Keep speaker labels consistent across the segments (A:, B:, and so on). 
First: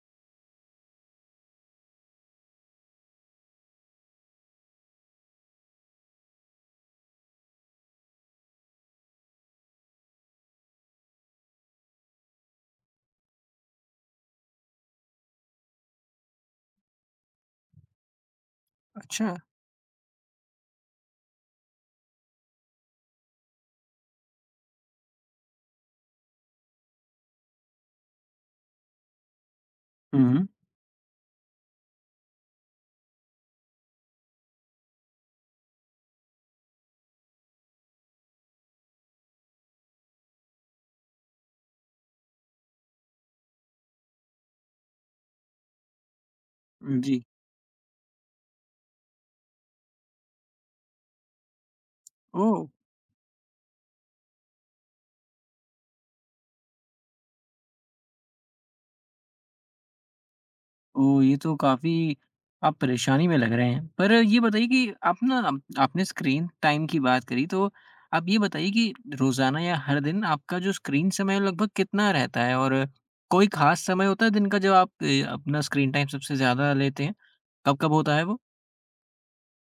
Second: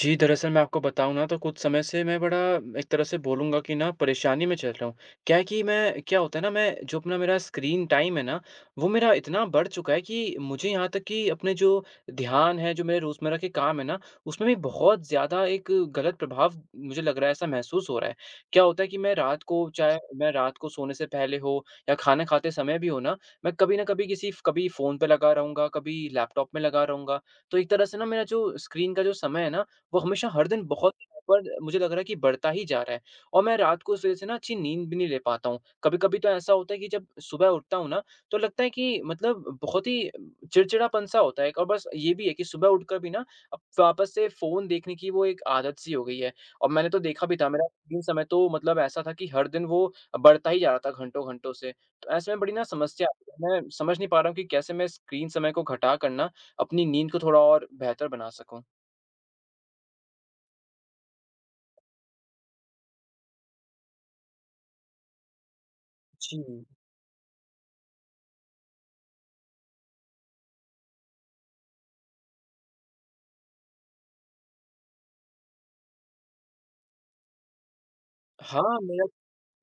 A: जी, दरअसल मैं आपको बताऊँ ना तो कुछ समय से मैं बड़ा एक तरह से बोलूँगा कि ना परेशानी में चल रहा हूँ। क्या है कि मैं क्या होता है ना मैं जो अपना मेरा स्क्रीन टाइम है ना, वो मेरा इतना बढ़ चुका है कि मुझे यहाँ तक कि अपने जो ध्यान है, जो मेरे रोज़मर्रा के काम है ना, उसमें भी बहुत ज़्यादा एक गलत प्रभाव मुझे लग रहा है, ऐसा महसूस हो रहा है। क्या होता है कि मैं
B: अच्छा।
A: रात को चाहे मैं रात को सोने से पहले हो या खाना खाते समय भी हो ना, मैं कभी न कभी किसी कभी फ़ोन पे लगा रहूँगा, कभी लैपटॉप में लगा रहूँगा। तो एक तरह से ना मेरा जो स्क्रीन का जो समय है ना, वो हमेशा हर
B: हुँ।
A: दिन बहुत। पर मुझे लग रहा है कि बढ़ता ही जा रहा है और मैं रात को उस वजह से ना अच्छी नींद भी नहीं ले पाता हूँ। कभी-कभी तो ऐसा होता है कि जब सुबह उठता हूँ ना, तो लगता है कि मतलब बहुत ही चिड़चिड़ापन-सा होता है एक। और बस ये भी है कि सुबह उठकर भी ना अब वापस से फ़ोन देखने की वो एक आदत-सी हो गई है। और मैंने तो
B: जी।
A: देखा भी था, मेरा स्क्रीन समय तो मतलब ऐसा था कि हर दिन वो बढ़ता ही जा रहा था घंटों-घंटों से। तो ऐसे में बड़ी ना
B: ओह!
A: समस्या आती है। मैं समझ नहीं पा रहा हूँ कि कैसे मैं स्क्रीन समय को घटा कर ना अपनी नींद को थोड़ा और बेहतर बना सकूँ?
B: ओह! ये तो काफ़ी। आप परेशानी में लग रहे हैं। पर ये बताइए कि आप ना आपने
A: जी।
B: स्क्रीन टाइम की बात करी, तो आप ये बताइए कि रोज़ाना या हर दिन आपका जो स्क्रीन समय है, लगभग कितना रहता है? और कोई ख़ास समय होता है दिन का जब आप ए अपना स्क्रीन टाइम सबसे ज़्यादा लेते हैं? कब-कब होता है वो?
A: हाँ, मेरा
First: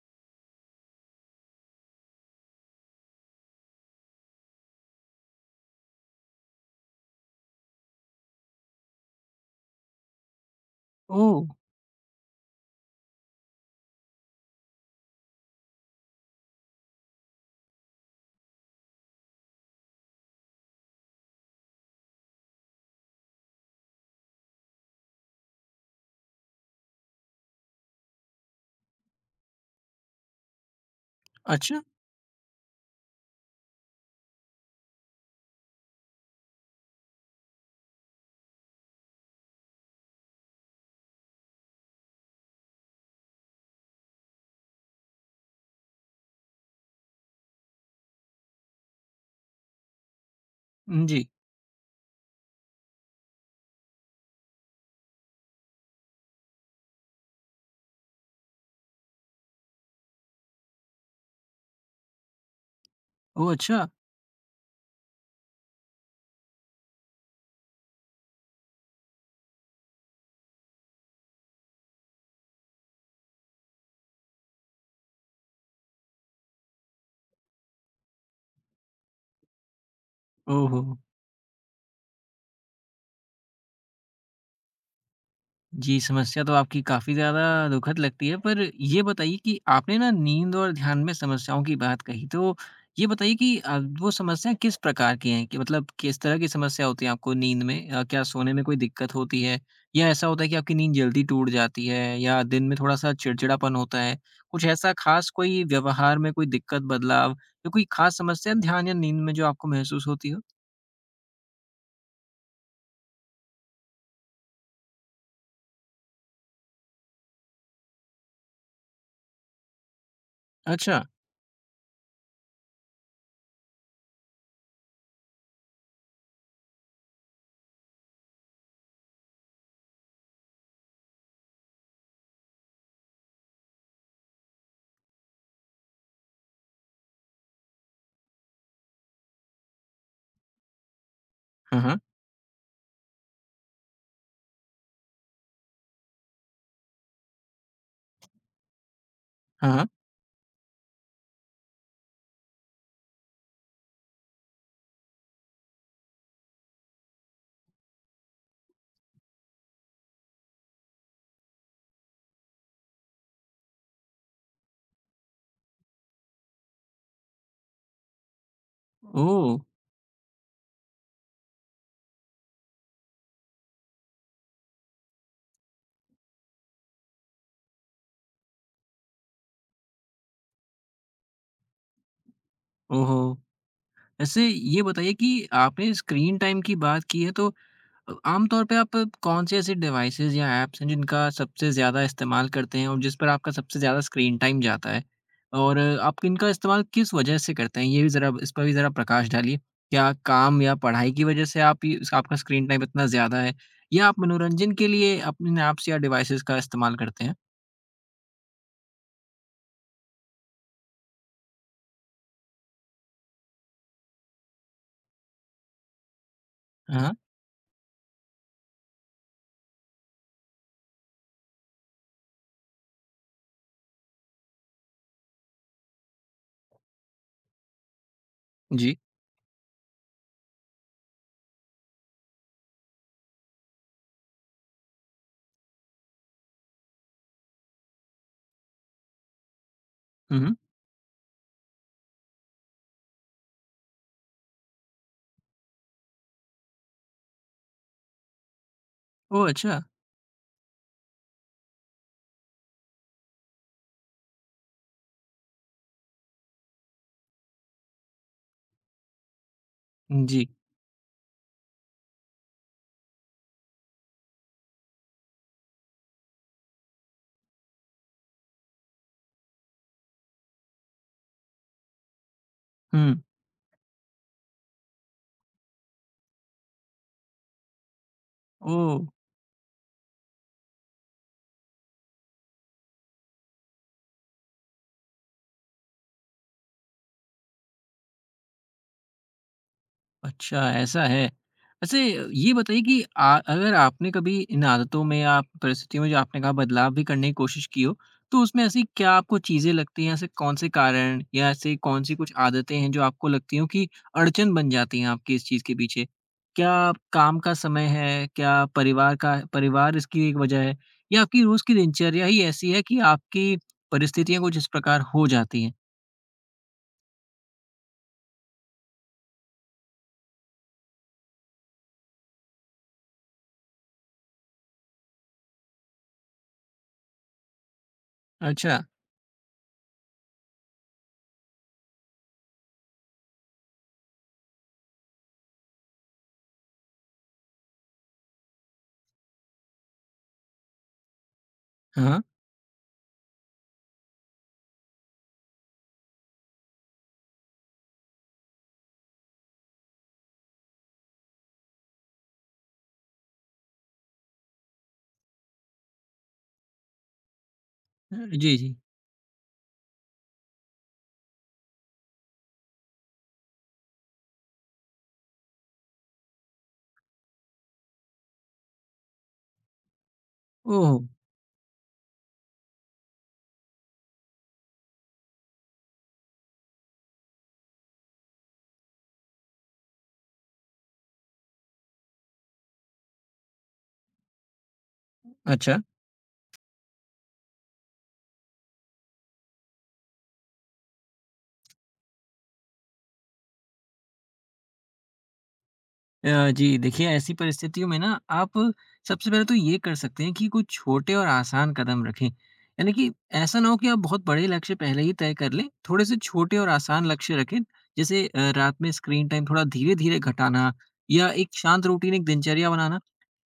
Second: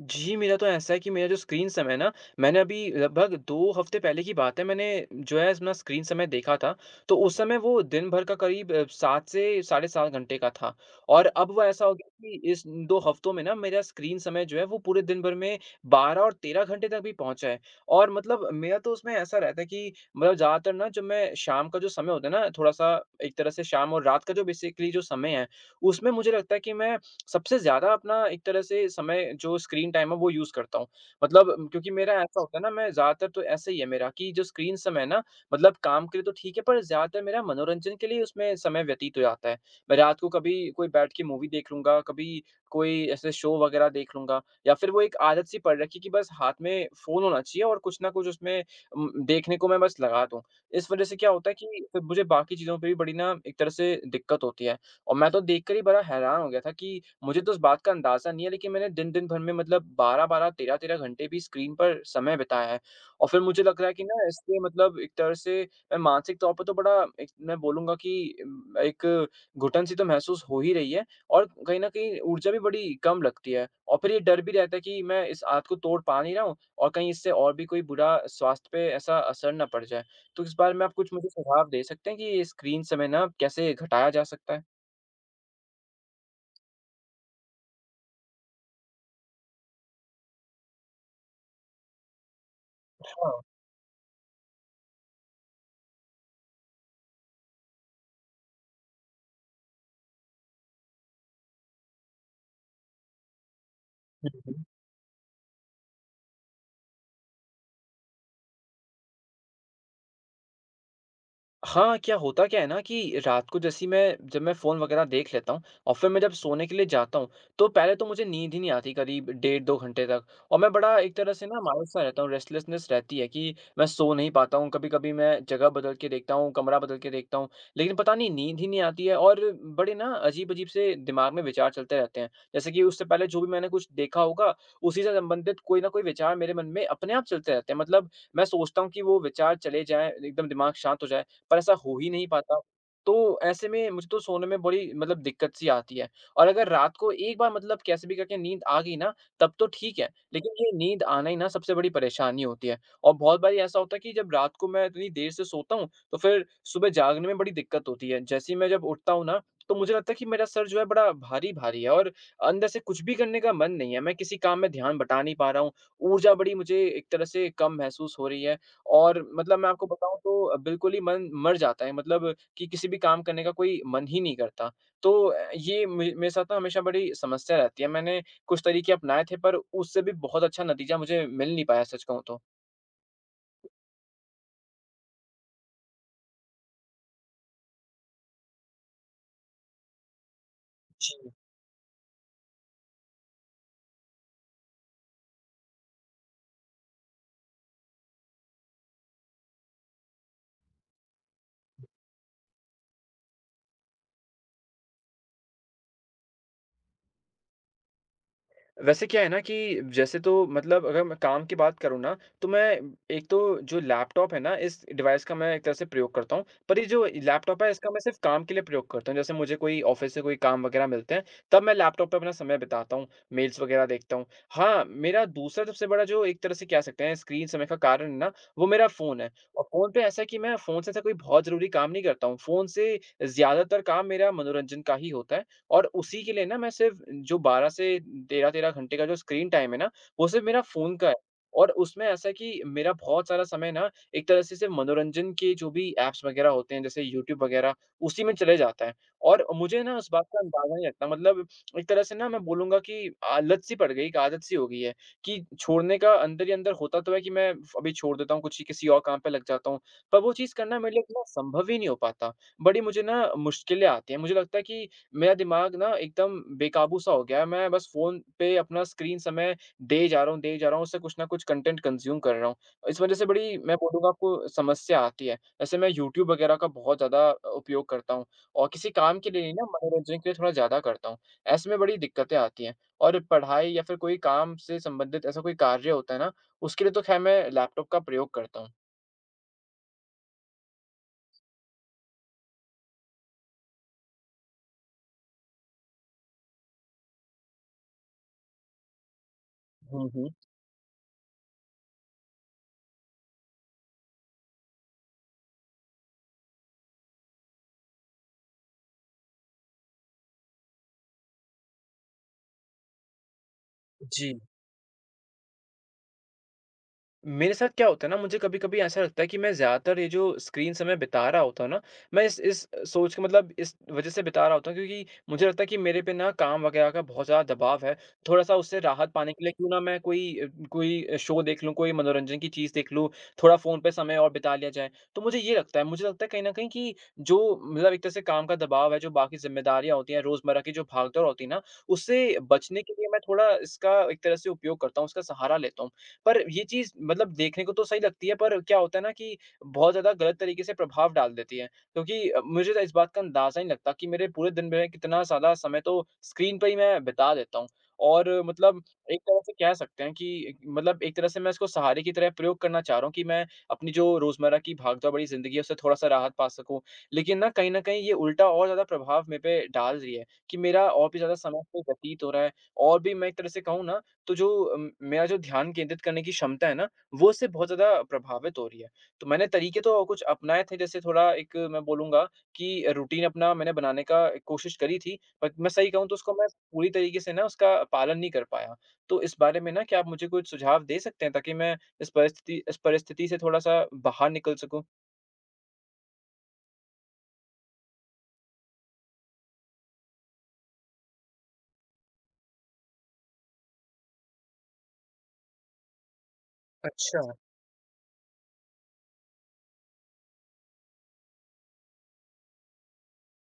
A: जी, मेरा तो ऐसा है कि मेरा जो स्क्रीन समय है ना, मैंने अभी लगभग 2 हफ़्ते पहले की बात है, मैंने जो है अपना स्क्रीन समय देखा था, तो उस समय वो दिन भर का करीब 7 से साढ़े 7 घंटे का था। और
B: ओह!
A: अब वो ऐसा हो गया कि इस 2 हफ़्तों में ना मेरा स्क्रीन समय जो है वो पूरे दिन भर में 12 और 13 घंटे तक भी पहुँचा है। और मतलब मेरा तो उसमें ऐसा रहता है कि मतलब ज़्यादातर ना जब मैं शाम का जो समय होता है ना, थोड़ा-सा एक तरह से शाम और रात का जो बेसिकली जो समय है, उसमें मुझे लगता है कि मैं सबसे ज़्यादा अपना एक तरह से समय जो स्क्रीन टाइम है वो यूज़ करता हूँ। मतलब
B: अच्छा।
A: क्योंकि मेरा ऐसा होता है ना, मैं ज़्यादातर तो ऐसा ही है मेरा, कि जो स्क्रीन समय है ना, मतलब काम के लिए तो ठीक है, पर ज़्यादातर मेरा मनोरंजन के लिए उसमें समय व्यतीत हो जाता है। मैं रात को कभी कोई बैठ के मूवी देख लूँगा, कभी कोई ऐसे शो वग़ैरह देख लूँगा, या फिर वो एक आदत सी पड़ रखी है कि बस हाथ में फ़ोन होना चाहिए और कुछ ना कुछ उसमें देखने को मैं बस लगा दूँ। इस वज़ह से
B: जी।
A: क्या होता है कि फिर मुझे बाकी चीज़ों पे भी बड़ी ना एक तरह से दिक्कत होती है और मैं तो देखकर ही बड़ा हैरान हो गया था कि मुझे तो उस बात का अंदाज़ा नहीं है, लेकिन मैंने दिन-दिन भर में मतलब 12-12, 13-13 घंटे भी स्क्रीन पर समय बिताया है। और फिर
B: ओह!
A: मुझे लग
B: अच्छा।
A: रहा है कि ना इससे मतलब एक तरह से मैं मानसिक तौर पर तो बड़ा एक मैं बोलूँगा कि एक घुटन सी तो महसूस हो ही रही है और कहीं न कहीं ऊर्जा भी बड़ी कम लगती है। और फिर ये डर भी रहता है कि मैं इस आदत को तोड़ पा नहीं रहा हूँ और कहीं इससे और भी कोई बुरा स्वास्थ्य पे ऐसा असर ना पड़ जाए। तो इस
B: ओह
A: बारे
B: हो!
A: में आप कुछ मुझे सुझाव दे सकते हैं कि ये स्क्रीन समय ना कैसे घटाया जा सकता है?
B: जी, समस्या तो आपकी काफ़ी ज़्यादा दुखद लगती है, पर ये बताइए कि आपने ना नींद और ध्यान में समस्याओं की बात कही, तो ये बताइए
A: हाँ।
B: कि वो समस्याएँ किस प्रकार की हैं? कि मतलब किस तरह की समस्या होती है आपको नींद में? क्या सोने में कोई दिक्कत होती है? या ऐसा होता है कि आपकी नींद जल्दी टूट जाती है? या दिन में थोड़ा-सा चिड़चिड़ापन होता है? कुछ ऐसा ख़ास कोई व्यवहार में कोई दिक्कत, बदलाव या कोई ख़ास समस्या ध्यान या नींद में जो आपको महसूस होती हो?
A: हाँ, क्या होता क्या है ना कि रात को जैसे ही मैं जब मैं फ़ोन वग़ैरह देख लेता हूँ और फिर मैं जब सोने के लिए जाता हूँ, तो पहले तो मुझे नींद ही नहीं आती करीब डेढ़ 2 घंटे तक, और मैं बड़ा
B: अच्छा।
A: एक तरह से ना मायूस-सा रहता हूँ, रेस्टलेसनेस रहती है कि मैं सो नहीं पाता हूँ। कभी-कभी मैं जगह बदल के देखता हूँ, कमरा बदल के देखता हूँ, लेकिन पता नहीं नींद ही नहीं आती है, और बड़े ना अजीब-अजीब से दिमाग में विचार चलते रहते हैं। जैसे कि उससे पहले जो भी मैंने कुछ देखा होगा, उसी से संबंधित कोई ना कोई विचार मेरे मन में अपने आप चलते रहते हैं। मतलब मैं सोचता हूँ कि वो विचार चले जाएँ, एकदम दिमाग शांत हो जाए। पर ऐसा
B: हाँ,
A: हो
B: हाँ।
A: ही नहीं पाता। तो ऐसे में मुझे तो सोने में बड़ी मतलब दिक्कत सी आती है और अगर रात को एक बार मतलब कैसे भी करके नींद आ गई ना, तब तो
B: हाँ, हाँ।
A: ठीक है, लेकिन ये नींद आना ही ना सबसे बड़ी परेशानी होती है, और बहुत बारी ऐसा होता है कि जब रात को मैं इतनी देर से सोता हूँ, तो फिर सुबह जागने में बड़ी दिक्कत होती है। जैसे ही मैं जब उठता हूँ ना, तो मुझे लगता है कि मेरा सर जो है बड़ा भारी-भारी है और अंदर से कुछ भी करने का मन नहीं है। मैं किसी काम में ध्यान बटा नहीं पा रहा हूँ, ऊर्जा बड़ी मुझे एक तरह से कम महसूस हो रही है, और
B: ओह!
A: मतलब मैं आपको बताऊँ तो बिल्कुल ही मन मर जाता है, मतलब कि किसी भी काम करने का कोई मन ही नहीं करता। तो ये मे मेरे साथ ना हमेशा बड़ी समस्या रहती है। मैंने कुछ तरीके अपनाए थे पर उससे भी बहुत अच्छा नतीजा मुझे मिल नहीं पाया, सच कहूँ तो।
B: ओहो! वैसे ये बताइए कि आपने स्क्रीन टाइम की बात की है, तो आमतौर पे आप कौन से ऐसे डिवाइसेस या ऐप्स हैं जिनका सबसे ज़्यादा इस्तेमाल करते हैं और जिस पर आपका सबसे ज़्यादा स्क्रीन टाइम जाता है? और आप इनका इस्तेमाल किस वजह से करते हैं? ये भी ज़रा इस पर भी ज़रा प्रकाश डालिए। क्या काम या पढ़ाई की वजह से आप ये आपका स्क्रीन टाइम इतना ज़्यादा है? या आप मनोरंजन के लिए अपने इन ऐप्स या डिवाइसेस का इस्तेमाल करते हैं?
A: वैसे क्या है ना कि जैसे तो मतलब अगर मैं काम की बात करूँ ना, तो मैं एक तो जो लैपटॉप है ना, इस डिवाइस का मैं एक तरह से प्रयोग करता हूँ। पर ये जो
B: हाँ,
A: लैपटॉप है, इसका मैं सिर्फ़ काम के लिए प्रयोग करता हूँ। जैसे मुझे कोई ऑफ़िस से कोई काम वग़ैरह मिलते हैं, तब मैं लैपटॉप पे अपना समय बिताता हूँ, मेल्स वग़ैरह देखता हूँ। हाँ, मेरा दूसरा सबसे बड़ा जो एक तरह से कह सकते हैं स्क्रीन समय का कारण है ना, वो मेरा
B: जी।
A: फ़ोन है। और फ़ोन पे ऐसा है कि मैं फ़ोन से ऐसा कोई बहुत ज़रूरी काम नहीं करता हूँ। फ़ोन से ज़्यादातर काम मेरा मनोरंजन का ही होता है। और उसी के लिए ना मैं सिर्फ़ जो 12 से 13-13 घंटे का जो स्क्रीन टाइम है ना, वो
B: हुँ,
A: सिर्फ़
B: हुँ।
A: मेरा फ़ोन का है। और उसमें ऐसा है कि मेरा बहुत सारा समय ना एक तरह से सिर्फ़ मनोरंजन के जो भी ऐप्स वग़ैरह होते हैं, जैसे यूट्यूब वग़ैरह, उसी में चले जाता है और
B: ओह! अच्छा।
A: मुझे ना उस बात का अंदाज़ा नहीं रहता। मतलब एक तरह से ना मैं बोलूँगा कि एक आदत-सी हो गई है कि छोड़ने का अंदर ही अंदर होता तो है कि मैं फ अभी छोड़ देता हूँ, कुछ ही किसी और काम पे लग जाता हूँ, पर वो
B: जी।
A: चीज़ करना मेरे लिए इतना संभव ही नहीं हो पाता। बड़ी मुझे ना मुश्किलें आती हैं, मुझे लगता है कि मेरा दिमाग ना एकदम बेकाबू सा हो गया है। मैं बस फ़ोन पे अपना स्क्रीन समय दें जा रहा हूँ दें जा रहा हूँ, उससे कुछ न कुछ कंटेंट कंज़्यूम कर रहा हूँ। इस वज़ह
B: हुँ।
A: से बड़ी मैं बोलूँगा आपको समस्या आती है। वैसे मैं यूट्यूब वग़ैरह का बहुत ज़्यादा उपयोग करता हूँ और किसी
B: ओह!
A: काम के लिए नहीं ना, मनोरंजन के लिए थोड़ा ज़्यादा करता हूँ। ऐसे में बड़ी दिक्कतें आती हैं, और पढ़ाई या फिर कोई काम से संबंधित ऐसा कोई कार्य होता है ना, उसके लिए तो ख़ैर मैं लैपटॉप का प्रयोग करता हूँ।
B: अच्छा, ऐसा है। वैसे ये बताइए कि आ अगर आपने कभी इन आदतों में या परिस्थितियों में जो आपने कहा बदलाव भी करने की कोशिश की हो, तो उसमें ऐसी क्या आपको चीज़ें लगती
A: हुँ,
B: हैं, ऐसे
A: हुँ।
B: कौन-से कारण या ऐसी कौन-सी कुछ आदतें हैं जो आपको लगती हों कि अड़चन बन जाती हैं आपकी इस चीज़ के पीछे? क्या काम का समय है? क्या परिवार इसकी एक वजह है? या आपकी रोज़ की दिनचर्या ही ऐसी है कि आपकी
A: जी।
B: परिस्थितियाँ कुछ इस प्रकार हो जाती हैं?
A: मेरे साथ क्या होता है ना, मुझे कभी-कभी ऐसा लगता है कि मैं ज़्यादातर ये जो स्क्रीन समय बिता रहा होता हूँ ना, मैं इस सोच के मतलब इस वज़ह से बिता रहा होता हूँ क्योंकि मुझे लगता है कि मेरे पे ना काम वग़ैरह का बहुत ज़्यादा दबाव है। थोड़ा-सा उससे
B: अच्छा।
A: राहत पाने के लिए क्यों ना मैं कोई शो देख लूँ, कोई मनोरंजन की चीज़ देख लूँ, थोड़ा फ़ोन पे समय और बिता लिया जाए। तो मुझे लगता है कहीं न कहीं कि जो मतलब एक तरह से काम का दबाव है, जो बाकी ज़िम्मेदारियाँ होती हैं, रोज़मर्रा की जो भागदौड़ होती है ना,
B: हाँ।
A: उससे बचने के लिए मैं थोड़ा इसका एक तरह से उपयोग करता हूँ, उसका सहारा लेता हूँ। पर ये चीज़ मतलब देखने को तो सही लगती है, पर क्या होता है ना कि बहुत ज़्यादा गलत तरीके से प्रभाव डाल देती है। क्योंकि मुझे तो इस बात का अंदाज़ा ही नहीं लगता कि मेरे पूरे दिन में कितना सारा समय तो स्क्रीन पे ही मैं बिता देता हूँ। और
B: जी, जी।
A: मतलब एक तरह से कह सकते हैं कि मतलब एक तरह से मैं इसको सहारे की तरह प्रयोग करना चाह रहा हूँ कि मैं अपनी जो रोज़मर्रा की भागदौड़ भरी ज़िंदगी है उससे थोड़ा-सा राहत पा सकूँ। लेकिन ना कहीं न कहीं ये उल्टा और ज़्यादा प्रभाव मेरे पे डाल रही है कि मेरा
B: ओह!
A: और भी ज़्यादा समय इसपे व्यतीत हो रहा है, और भी मैं एक तरह से कहूँ ना, तो जो मेरा जो ध्यान केंद्रित करने की क्षमता है ना, वो उससे बहुत ज़्यादा प्रभावित हो रही है। तो मैंने तरीके तो कुछ अपनाए थे, जैसे थोड़ा एक मैं बोलूँगा कि रूटीन अपना मैंने बनाने का कोशिश करी थी, पर मैं
B: अच्छा।
A: सही कहूँ तो उसको मैं पूरी तरीके से ना उसका पालन नहीं कर पाया। तो इस बारे में ना क्या आप मुझे कुछ सुझाव दे सकते हैं ताकि मैं इस परिस्थिति से थोड़ा-सा बाहर निकल सकूँ?
B: जी देखिए, ऐसी परिस्थितियों में ना आप सबसे पहले तो ये कर सकते हैं कि कुछ छोटे और आसान कदम रखें। यानी कि ऐसा ना हो कि आप बहुत बड़े लक्ष्य पहले ही तय कर लें, थोड़े से छोटे और आसान
A: अच्छा,
B: लक्ष्य रखें। जैसे रात में स्क्रीन टाइम थोड़ा धीरे-धीरे घटाना या एक शांत रूटीन, एक दिनचर्या बनाना।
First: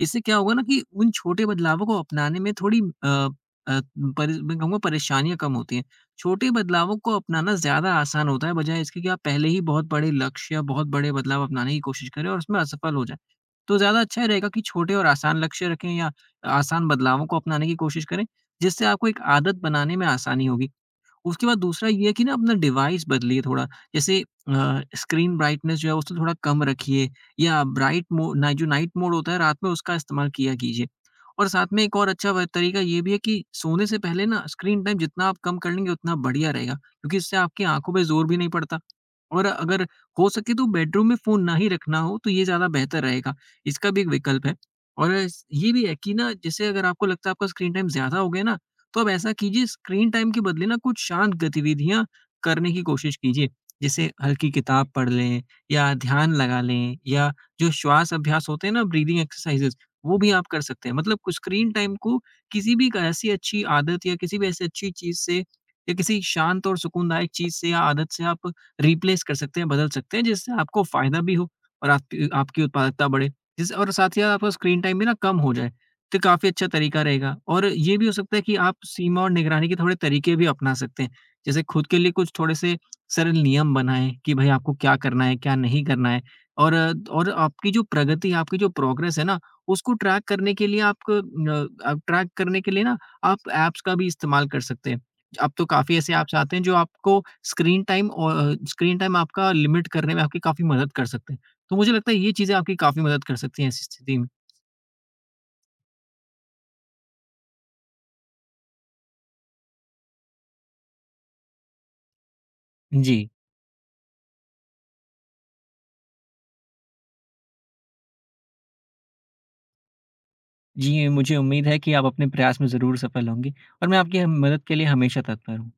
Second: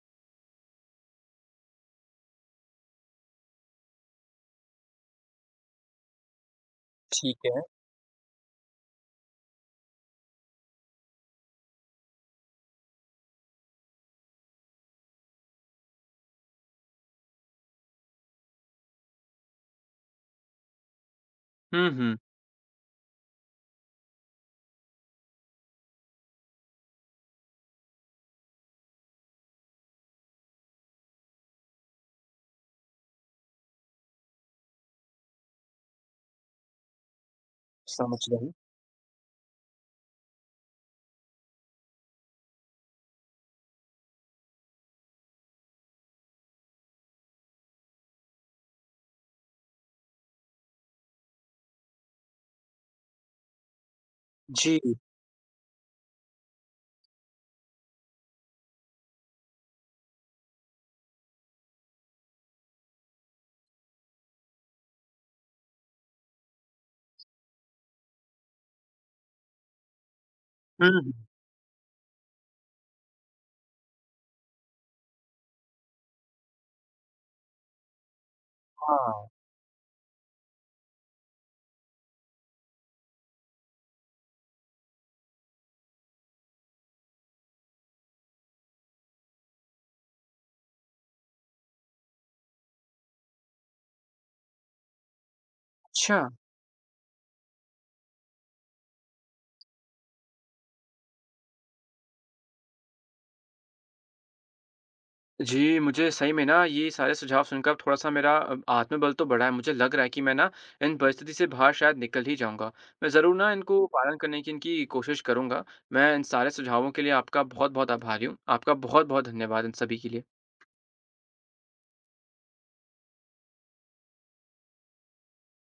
B: इससे क्या होगा ना कि उन छोटे बदलावों को अपनाने में थोड़ी अ, परे मैं कहूँगा परेशानियाँ कम होती हैं। छोटे बदलावों को
A: ठीक
B: अपनाना
A: है।
B: ज़्यादा आसान होता है, बजाय इसके कि आप पहले ही बहुत बड़े लक्ष्य या बहुत बड़े बदलाव अपनाने की कोशिश करें और उसमें असफल हो जाएँ। तो ज़्यादा अच्छा रहेगा कि छोटे और आसान लक्ष्य रखें या आसान बदलावों को अपनाने की कोशिश करें, जिससे आपको एक आदत बनाने में आसानी होगी। उसके बाद
A: हुँ,
B: दूसरा ये है
A: हुँ,
B: कि ना अपना डिवाइस बदलिए थोड़ा, जैसे स्क्रीन ब्राइटनेस जो है उसको थोड़ा कम रखिए या ब्राइट मो ना, जो नाइट मोड होता है, रात में उसका इस्तेमाल किया कीजिए। और साथ में एक और अच्छा व तरीका ये भी है कि सोने से पहले ना स्क्रीन टाइम जितना आप कम कर लेंगे उतना बढ़िया रहेगा, क्योंकि इससे आपकी आँखों पे
A: समझ
B: ज़ोर भी नहीं
A: गई।
B: पड़ता। और अगर हो सके तो बेडरूम में फ़ोन ना ही रखना हो तो ये ज़्यादा बेहतर रहेगा, इसका भी एक विकल्प है। और ये भी है कि ना, जैसे अगर आपको लगता है आपका स्क्रीन टाइम ज़्यादा हो गया ना, तो आप ऐसा कीजिए, स्क्रीन टाइम के बदले ना कुछ शांत गतिविधियां करने की कोशिश कीजिए, जैसे हल्की
A: जी,
B: किताब पढ़ लें या ध्यान लगा लें या जो श्वास अभ्यास होते हैं ना, ब्रीदिंग एक्सरसाइजेस, वो भी आप कर सकते हैं। मतलब कुछ स्क्रीन टाइम को किसी भी एक ऐसी अच्छी आदत या किसी भी ऐसी अच्छी चीज से या किसी शांत और सुकूनदायक चीज से या आदत से आप रिप्लेस कर सकते हैं, बदल सकते हैं, जिससे आपको
A: हुँ, हुँ,
B: फायदा भी हो और आपकी उत्पादकता बढ़े जिस और साथ ही आपका स्क्रीन टाइम भी ना कम हो जाए, तो काफ़ी अच्छा तरीका रहेगा। और ये भी हो सकता है कि आप सीमा
A: हाँ,
B: और निगरानी के थोड़े तरीके भी अपना सकते हैं। जैसे खुद के लिए कुछ थोड़े से सरल नियम बनाएँ कि भई आपको क्या करना है, क्या नहीं करना है, और और आपकी जो प्रगति, आपकी जो प्रोग्रेस है ना, उसको ट्रैक करने के लिए ना आप ऐप्स का भी इस्तेमाल कर सकते हैं। अब तो काफ़ी ऐसे
A: अच्छा।
B: ऐप्स आते हैं जो आपको स्क्रीन टाइम आपका लिमिट करने में आपकी काफ़ी मदद कर सकते हैं। तो मुझे लगता है ये चीज़ें आपकी काफ़ी मदद कर सकती हैं ऐसी स्थिति में।
A: जी, मुझे सही में ना ये सारे सुझाव सुनकर अब थोड़ा-सा मेरा आत्मबल तो बढ़ा है। मुझे लग रहा है कि मैं ना इन परिस्थिति से बाहर शायद निकल ही जाऊँगा। मैं
B: जी।
A: ज़रूर ना इनको पालन करने की इनकी कोशिश करूँगा। मैं इन सारे सुझावों के लिए आपका बहुत-बहुत आभारी हूँ। आपका बहुत-बहुत धन्यवाद इन सभी के लिए।
B: जी, मुझे उम्मीद है कि आप अपने प्रयास में ज़रूर सफल होंगी और मैं आपकी ह मदद के लिए हमेशा तत्पर हूँ।